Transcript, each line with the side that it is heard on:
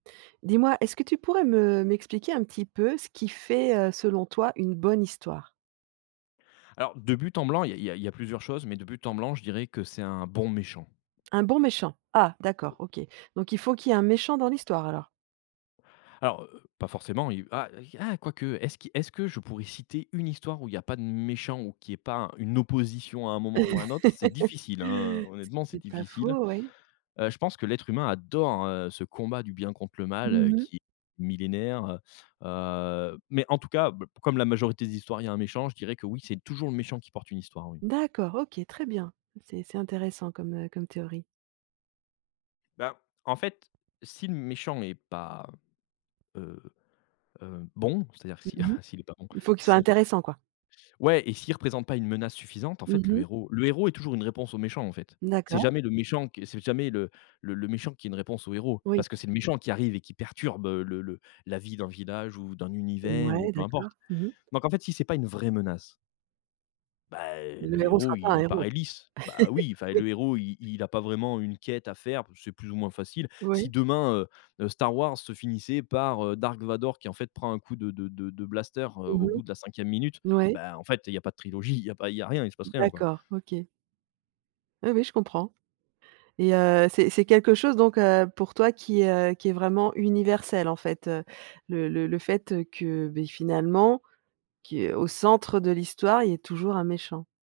right: Dis-moi, est-ce que tu pourrais me m'expliquer un petit peu ce qui fait, heu, selon toi une bonne histoire?
left: Alors de but en blanc, il y a il y a il y a plusieurs choses, mais de but en blanc, je dirais que c'est un bon méchant.
right: Un bon méchant. Ah d'accord, OK, donc il faut qu'il y ait un méchant dans l'histoire, alors?
left: Alors, heu heu, pas forcément, il va ah quoique, est-ce qui est-ce que je pourrais citer une histoire où il y a pas de méchant ou qu'il y ait pas un une opposition à un moment ou à un autre? C'est difficile, hein, honnêtement c'est
right: C'est pas
left: difficile.
right: faux, oui.
left: Heu, je pense que l'être humain adore, heu, ce combat du bien contre le mal,
right: Mmh mh.
left: qui est millénaire. Heu, mais en tout cas, b comme la majorité des histoires il y a un méchant, je dirais que oui, c'est toujours le méchant qui porte une histoire, oui.
right: D'accord, OK, très bien. C'est c'est intéressant comme, heu comme théorie.
left: Ben, en fait, si le méchant est pas, heu heu, bon, c'est-à-dire s'il
right: Mmh mh,
left: s'il est pas bon,
right: il faut qu'il soit
left: si s
right: intéressant, quoi.
left: ouais et s'il représente pas une menace suffisante, en
right: Mmh
left: fait, le
right: mh.
left: héros le héros est toujours une réponse au méchant, en fait. C'est
right: D'accord.
left: jamais le méchant qui est c'est jamais le le le méchant qui est une réponse au héros,
right: Oui.
left: parce que c'est le méchant qui arrive et qui perturbe, heu, le le la vie d'un village ou d'un univers
right: Ouais,
left: ou peu
right: d'accord.
left: importe,
right: Mmh mh.
left: donc en fait, si c'est pas une vraie menace bah,
right: Le
left: le
right: héros
left: héros
right: sera pas un
left: il
right: héros.
left: paraît lisse, bah, oui, enfin,
right: Oui.
left: le héros, i il a pas vraiment une quête à faire, c'est plus ou moins facile. Si
right: Oui.
left: demain, heu, heu, Star Wars se finissait par, heu, Dark Vador qui, en fait, prend un coup de de de de blaster, heu,
right: Mmh
left: au
right: mh.
left: bout de la 5e minute,
right: N ouais.
left: bah, en fait, il y a pas de trilogie, il y a pas il y a rien, il se passe rien, quoi.
right: D'accord, OK. Oui, oui, je comprends et heu, c'est c'est quelque chose donc heu, pour toi qui, heu qui est vraiment universel, en fait. Le le le fait, heu, que, beh, finalement, qui au centre de l'histoire, il y ait toujours un méchant.